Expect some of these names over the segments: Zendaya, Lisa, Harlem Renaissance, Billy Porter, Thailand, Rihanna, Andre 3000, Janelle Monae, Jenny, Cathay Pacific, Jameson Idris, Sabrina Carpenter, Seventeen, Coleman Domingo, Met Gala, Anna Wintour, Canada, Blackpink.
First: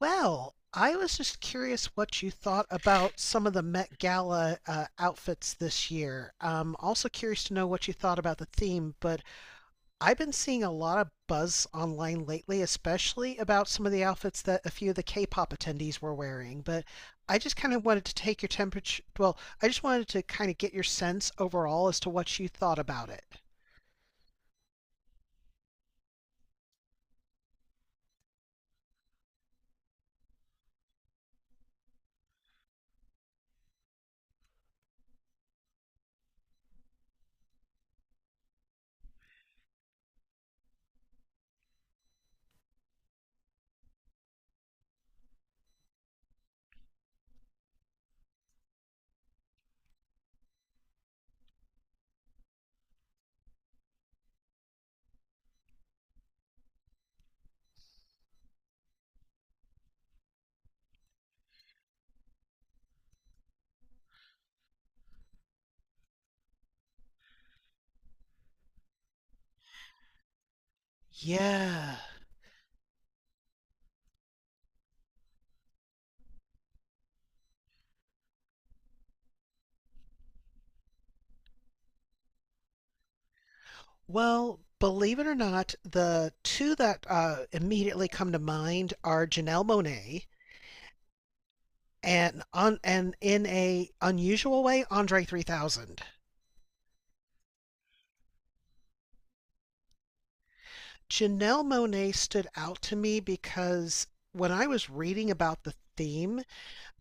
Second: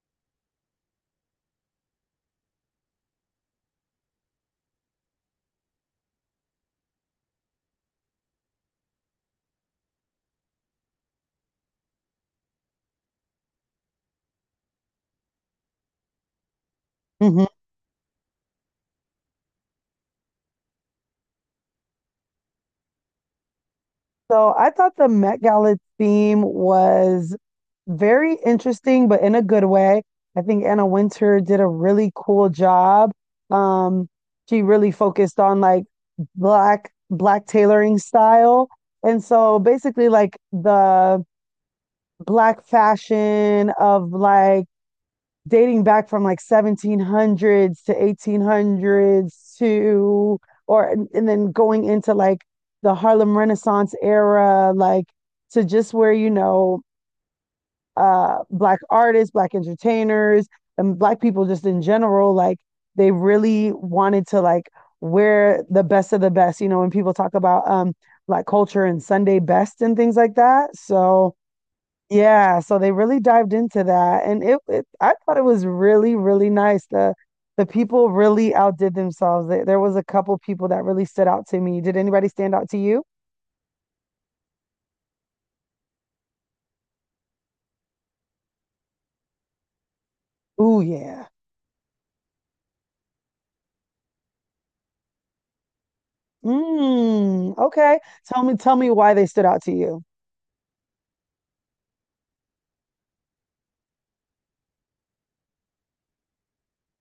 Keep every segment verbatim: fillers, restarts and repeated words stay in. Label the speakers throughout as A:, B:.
A: Well, I was just curious what you thought about some of the Met Gala uh, outfits this year. Um, also curious to know what you thought about the theme, but I've been seeing a lot of buzz online lately, especially about some of the outfits that a few of the K-pop attendees were wearing. But I
B: Mhm.
A: just kind of wanted to take your temperature. Well, I just wanted to kind of get your sense overall as to what you thought about it.
B: So I thought the Met Gala theme was very interesting, but in a good way. I think Anna Winter did a really cool job. Um, she really focused on, like, black black tailoring style. And so basically, like, the black fashion of, like, dating back from like seventeen hundreds to eighteen hundreds to or and, then going into like the Harlem Renaissance era, like, to just where you know uh black artists, black entertainers and black people just in general, like, they really wanted to, like, wear the best of the best, you know, when people talk about um black culture and Sunday best and things like that. So
A: Yeah.
B: yeah, so they really dived into that, and it, it I thought it was really, really nice. The the people really outdid themselves. There, there was a couple people that really stood out to me. Did anybody stand out to you?
A: Well, believe it or not, the two that uh, immediately come to mind are Janelle Monae
B: Oh yeah.
A: and on and in a unusual way, Andre three thousand.
B: Mm, okay. Tell me tell me why they stood out to you.
A: Janelle Monae stood out to me because when I was reading about the theme,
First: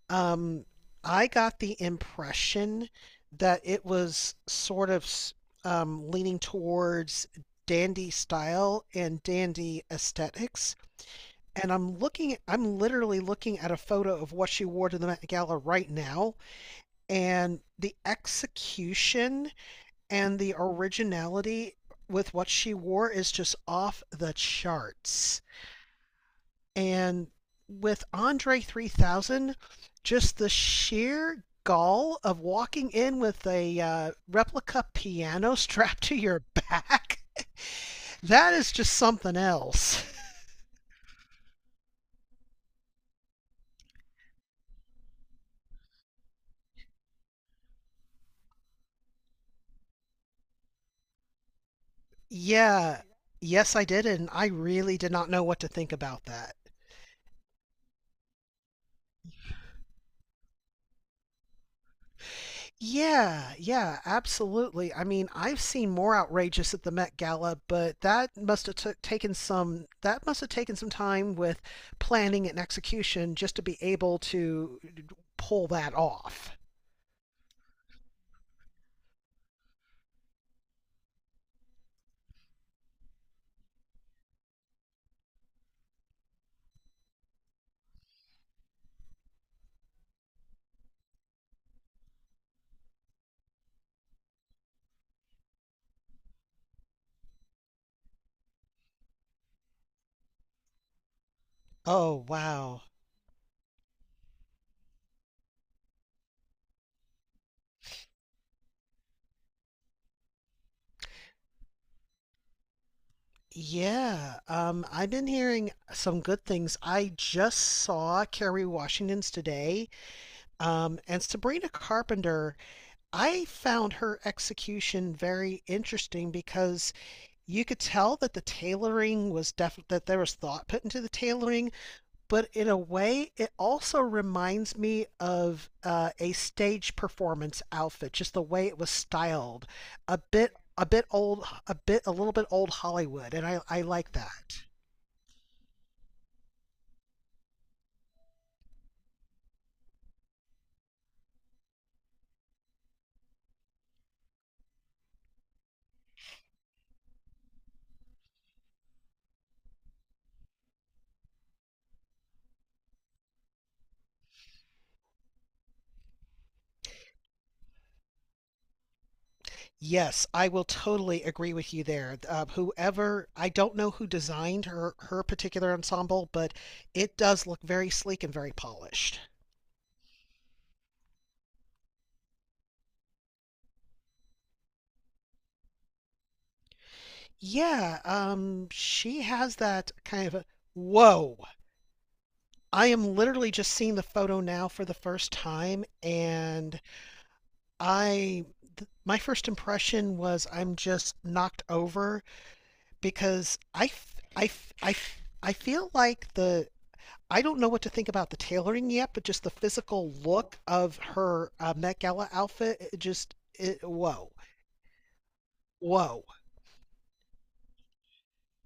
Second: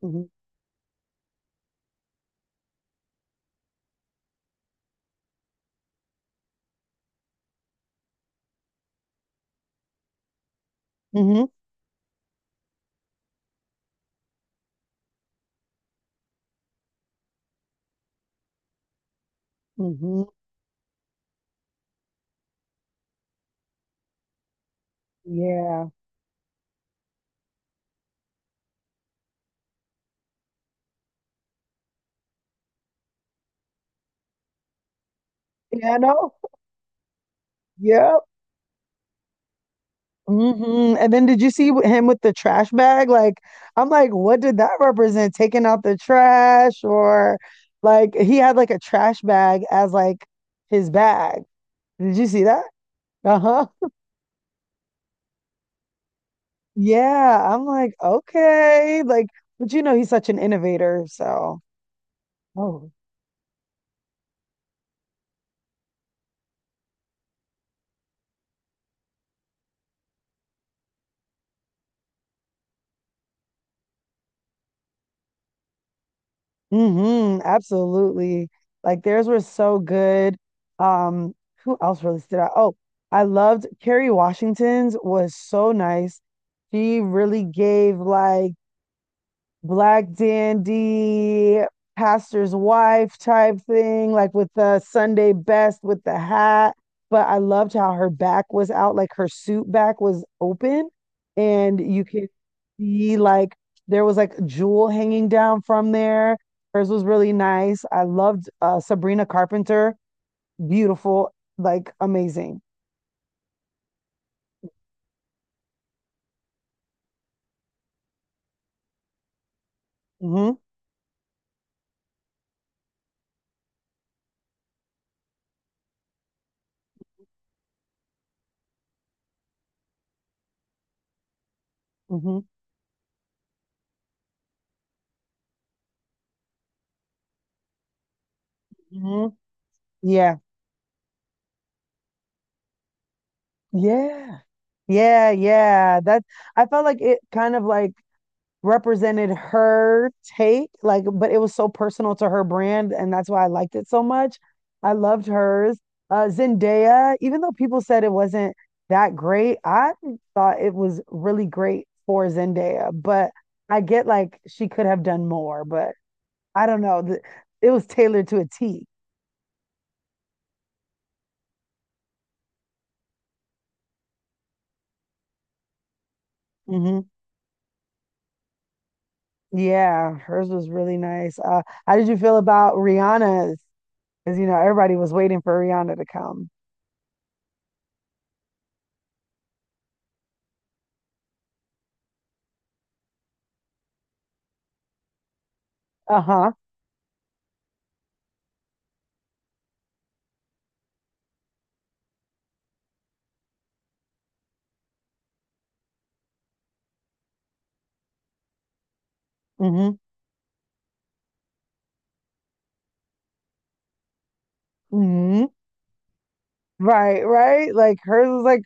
B: Hmm
A: um, I got the impression that it was sort of um, leaning towards dandy style and dandy aesthetics,
B: hmm
A: and I'm looking I'm literally looking at a photo of what she wore to the Met Gala right now, and the execution
B: hmm
A: and the originality with what she wore is just off the charts.
B: Yeah.
A: And with Andre three thousand, just the sheer gall of walking in with a uh, replica piano
B: Yeah, I
A: strapped to
B: know.
A: your back,
B: Yeah.
A: that is just something else.
B: hmm And then did you see wh- him with the trash bag? Like, I'm like, what did that represent? Taking out the trash, or like he had like a trash bag as like his bag. Did you see that?
A: Yeah.
B: Uh-huh.
A: Yes, I did, and I really did not know what to think about that.
B: Yeah. I'm like, okay. Like, but you know, he's such an innovator. So, oh.
A: Yeah, yeah, absolutely. I mean, I've seen more outrageous at the Met Gala, but that must have took, taken some that must have taken some time with planning and execution just to be able to pull that off.
B: hmm absolutely. Like theirs were so good. Um, who else really stood out? Oh, I loved Kerry Washington's, was so nice. She really gave, like, black dandy, pastor's wife type thing, like with the Sunday best with the hat. But I loved how her back was out, like her suit back was open, and you
A: Oh,
B: could
A: wow.
B: see like there was like jewel hanging down from there. Hers was really nice. I loved uh, Sabrina Carpenter, beautiful, like amazing.
A: Yeah, um, I've been hearing some good things. I just saw Kerry Washington's today,
B: Hmm
A: um, and Sabrina Carpenter, I found her execution very interesting because you could tell that the tailoring was def that there was thought put into the tailoring,
B: hmm
A: but in a way, it also reminds me of uh, a stage performance outfit, just the way it was
B: hmm
A: styled, a
B: Yeah,
A: bit a bit old, a bit a little bit old Hollywood, and I I like
B: yeah,
A: that.
B: yeah, yeah. That I felt like it kind of like represented her take, like, but it was so personal to her brand and that's why I liked it so much. I loved hers. Uh Zendaya, even though people said it wasn't that great, I thought it was really great for Zendaya, but I get like she could have done more, but I don't know. The- It was tailored to a
A: Yes, I will totally agree with you there. Uh, whoever, I don't know who designed her her particular ensemble, but
B: Mm-hmm.
A: it does look very sleek and very polished.
B: Yeah, hers was really nice. Uh, how did you feel about Rihanna's? Because you know everybody was waiting for Rihanna to come.
A: Yeah, um, she has that kind of a, whoa. I am literally just seeing the photo now for the first time,
B: Uh-huh.
A: and I th- my first impression was I'm just knocked over because I f- I f- I f- I feel like the I don't know what to think about the tailoring yet, but just the
B: Mm-hmm.
A: physical look of her uh, Met Gala outfit, it just it, whoa, whoa.
B: Right, right. Like hers was like,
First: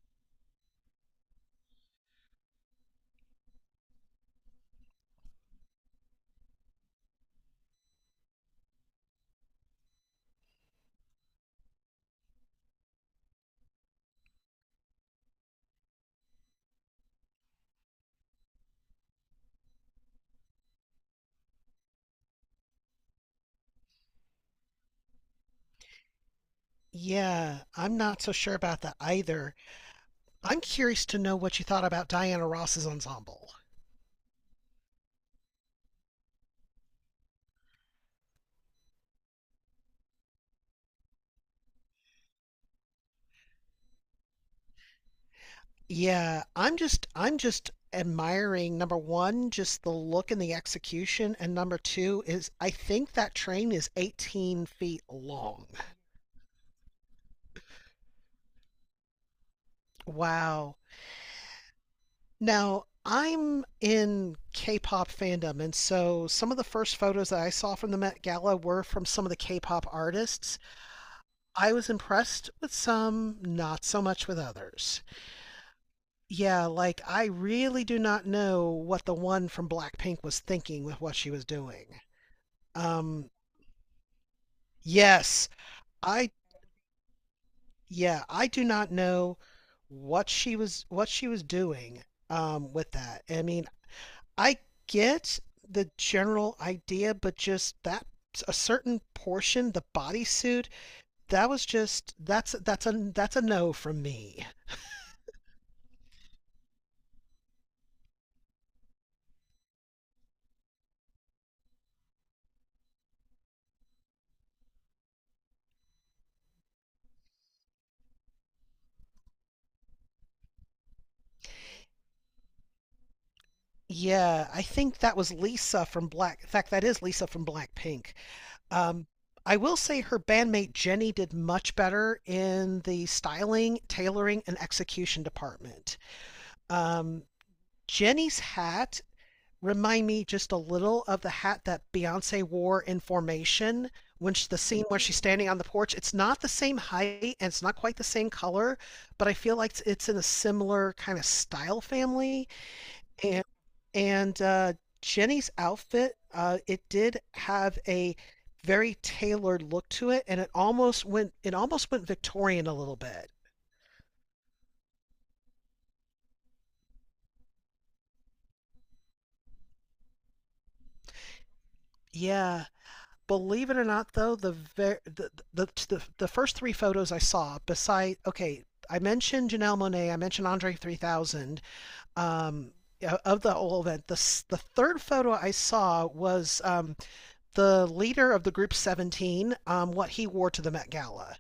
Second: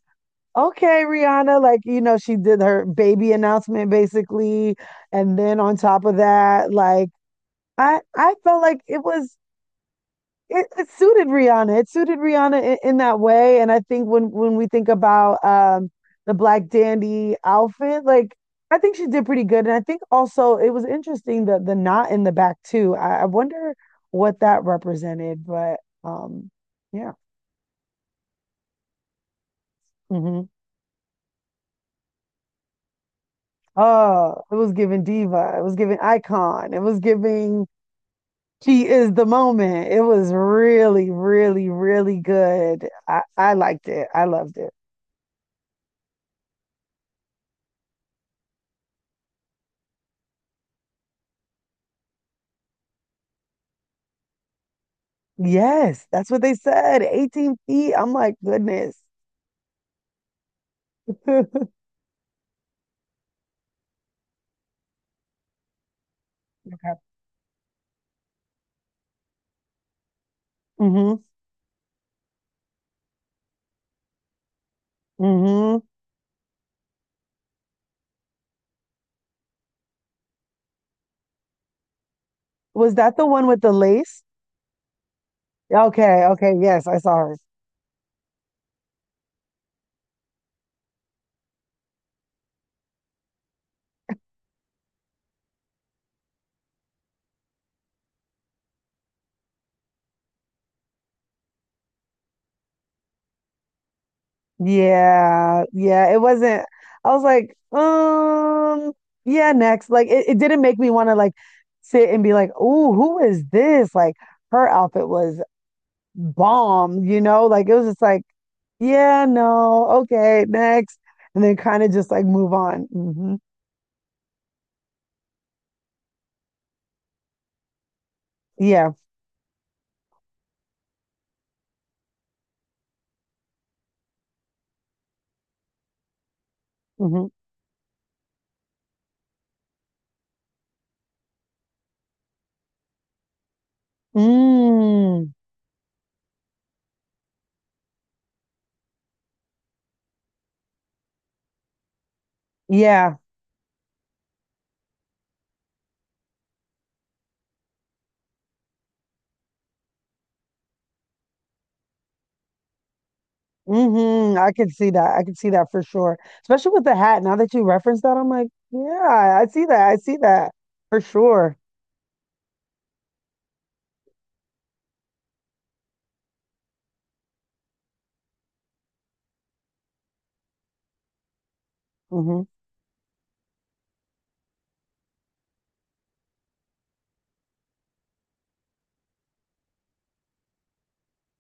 B: okay, Rihanna, like, you know, she did her baby announcement basically. And then on top of that, like I I felt like it was it, it suited Rihanna. It suited Rihanna in, in that way. And I think when when we think about um the Black Dandy outfit, like I think she did pretty good. And I think also it was interesting the the knot in the back too. I, I wonder what that represented, but um yeah.
A: Yeah, I'm not so sure about that either.
B: hmm
A: I'm curious to know what you thought about Diana Ross's ensemble.
B: Oh, it was giving diva. It was giving icon. It was giving she is the moment. It was really, really, really good. I, I liked it. I loved it.
A: Yeah, I'm just I'm just admiring number one, just the look and the execution, and number two is I think that train is eighteen feet long.
B: Yes, that's what they said. eighteen feet. I'm like, goodness.
A: Wow. Now, I'm in K-pop fandom, and so some of the
B: Okay.
A: first photos that I saw from the Met Gala were from some of the K-pop artists.
B: Mm-hmm.
A: I was impressed with some, not so much with others.
B: Mm-hmm.
A: Yeah, like I really do not know what the one from Blackpink was thinking with what she was doing.
B: Was that the
A: Um,
B: one with the lace?
A: yes,
B: Okay,
A: I
B: okay, yes, I saw her.
A: Yeah, I do not know what she was what she was doing um with that. I mean, I get the general idea, but just that a certain portion, the bodysuit, that was just that's that's a that's a no from me.
B: Yeah, yeah, it wasn't. I was like, um, yeah, next. Like, it, it didn't make me want to like sit and be like, oh, who is this? Like, her outfit was bomb, you know? Like, it was just like, yeah, no, okay, next. And then kind of just like move on. Hmm
A: Yeah, I think that was Lisa from Black. In fact, that is Lisa from Blackpink.
B: Yeah.
A: Um, I will say her bandmate Jenny did much better in the styling, tailoring, and execution department. Um,
B: hmm
A: Jenny's hat remind me just a little of the hat that Beyonce wore in Formation when she, the scene where she's
B: Mm,
A: standing on the porch. It's not the same height and it's not quite the same color, but I feel like it's, it's in a similar kind of style family.
B: yeah.
A: And and uh, Jenny's outfit, uh, it did have a very tailored look to it, and it almost went it almost went Victorian a little bit.
B: hmm I could see that. I could see that for sure. Especially with the hat. Now that you referenced that, I'm like, yeah, I see that. I see that for sure.
A: Yeah, believe it or not, though, the ver- the, the the the first three photos I saw, beside okay, I mentioned Janelle Monáe, I mentioned Andre three thousand,
B: hmm
A: um, yeah, of the whole event. The s- the third photo I saw was um, the leader of the group seventeen, um, what he wore to the Met Gala.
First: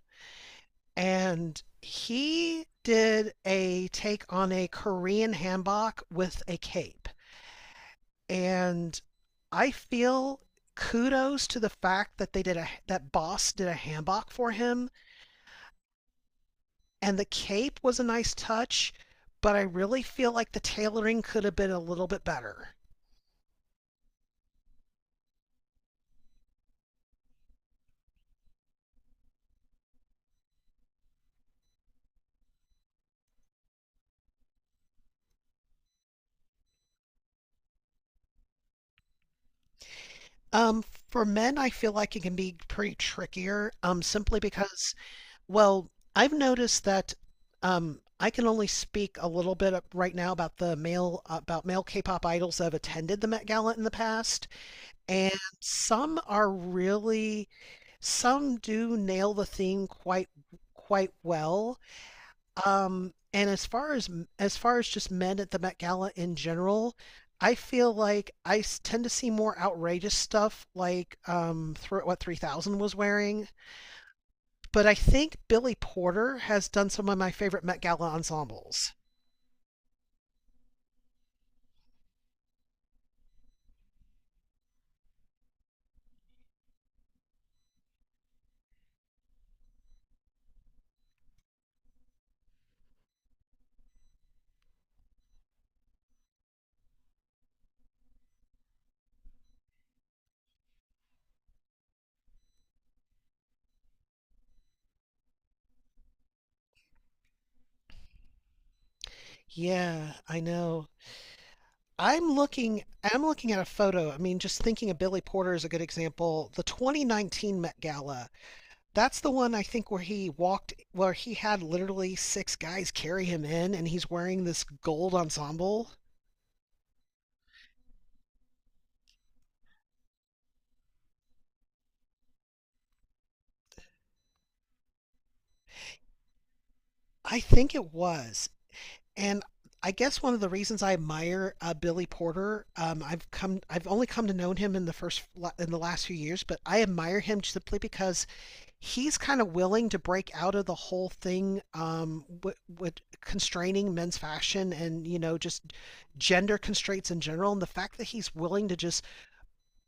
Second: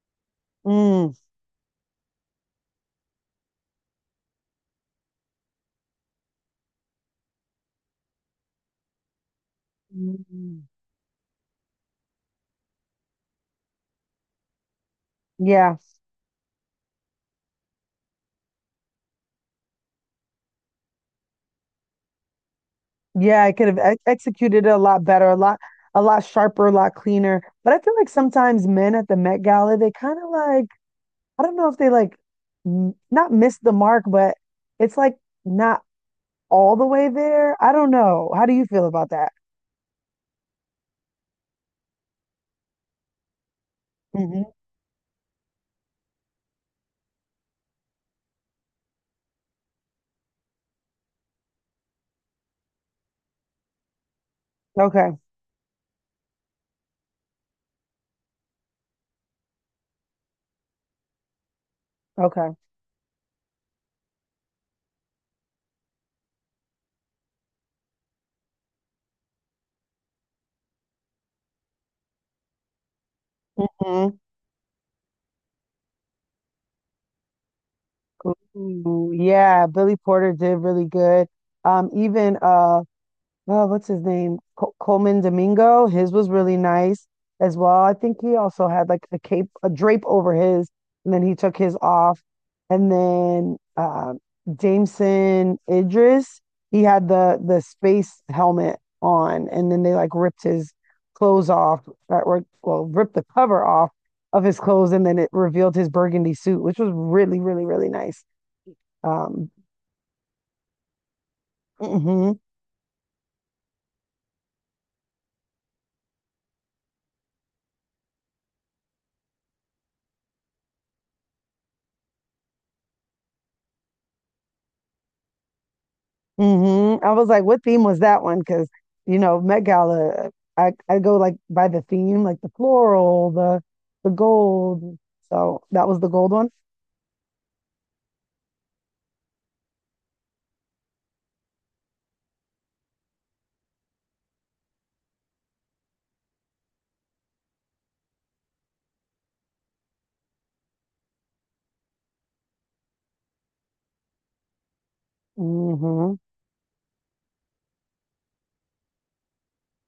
B: Mm.
A: And he did a take on a Korean hanbok with a cape. And I feel
B: Mm.
A: kudos to the fact that they did a that boss did a hanbok for him,
B: Yeah.
A: and the cape was a nice touch, but I really feel like the tailoring could have been a little bit better.
B: Yeah, I could have ex executed it a lot better, a lot a lot sharper, a lot cleaner. But I feel like sometimes men at the Met Gala, they kind of like, I don't know if they like m- not miss the mark, but it's like not all the way there. I don't know. How do you feel about that?
A: Um, for men, I feel like it can be pretty trickier, um, simply
B: Hmm
A: because, well, I've noticed that um, I can only speak a little bit up- right now about the male about male K-pop idols that have attended the Met Gala in the past,
B: Okay.
A: and some are really some do nail the theme quite quite well.
B: Okay.
A: Um, and as far as as far as just men at the Met Gala in general, I feel like I s- tend to see more outrageous stuff, like um, thro what three thousand was wearing.
B: Mhm.
A: But I think Billy Porter has done some of my favorite Met Gala ensembles.
B: Ooh, yeah, Billy Porter did really good. Um, even uh uh, what's his name? Col Coleman Domingo. His was really nice as well. I think he also had like a cape, a drape over his, and then he took his off. And then um Jameson Idris, he had the the space helmet on, and then they like ripped his clothes off, uh, or well, ripped the cover off of his clothes, and then it revealed his burgundy suit, which was really, really, really nice. Um,
A: Yeah, I know. I'm
B: mhm.
A: looking I'm looking at a photo. I mean, just thinking of Billy Porter is a good example. The twenty nineteen Met Gala, that's the one I think where he walked, where he had literally six guys carry him in, and he's wearing this gold ensemble.
B: hmm I was like, what theme was that one? Because, you know, Met Gala, I, I go like by the theme, like the floral, the the gold. So that was the gold one.
A: I think it was, and I guess one of the reasons I admire uh, Billy Porter, um, I've come, I've only come to know him in the first, in the last few years, but I admire him simply because he's kind of willing to break out of the whole thing um, with, with constraining men's fashion and you know just
B: Hmm
A: gender constraints in general, and the fact that he's willing to just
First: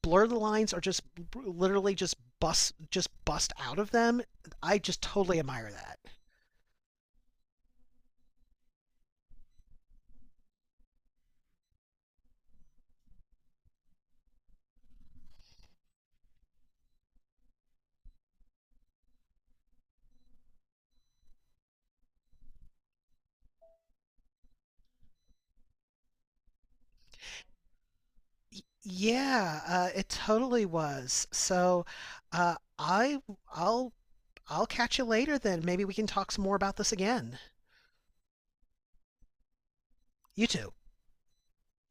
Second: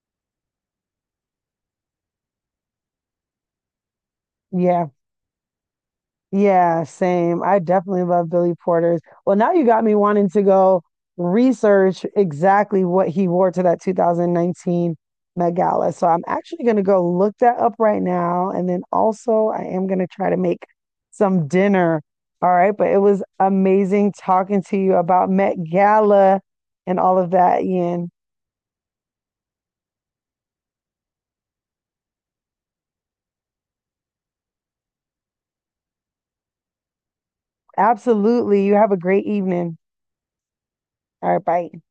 A: blur the lines or just literally just bust just bust out of them. I
B: Yeah.
A: just totally admire that.
B: Yeah, same. I definitely love Billy Porter's. Well, now you got me wanting to go research exactly what he wore to that two thousand nineteen Met Gala. So I'm actually going to go look that up right now. And then also, I am going to try to make some dinner. All right. But it was amazing talking to you about Met Gala and all of that, Ian.
A: Yeah, uh, it totally was. So, uh, i i'll I'll catch you later, then maybe we can talk some more about this again.
B: Absolutely. You have a great evening.
A: You too.
B: All right. Bye.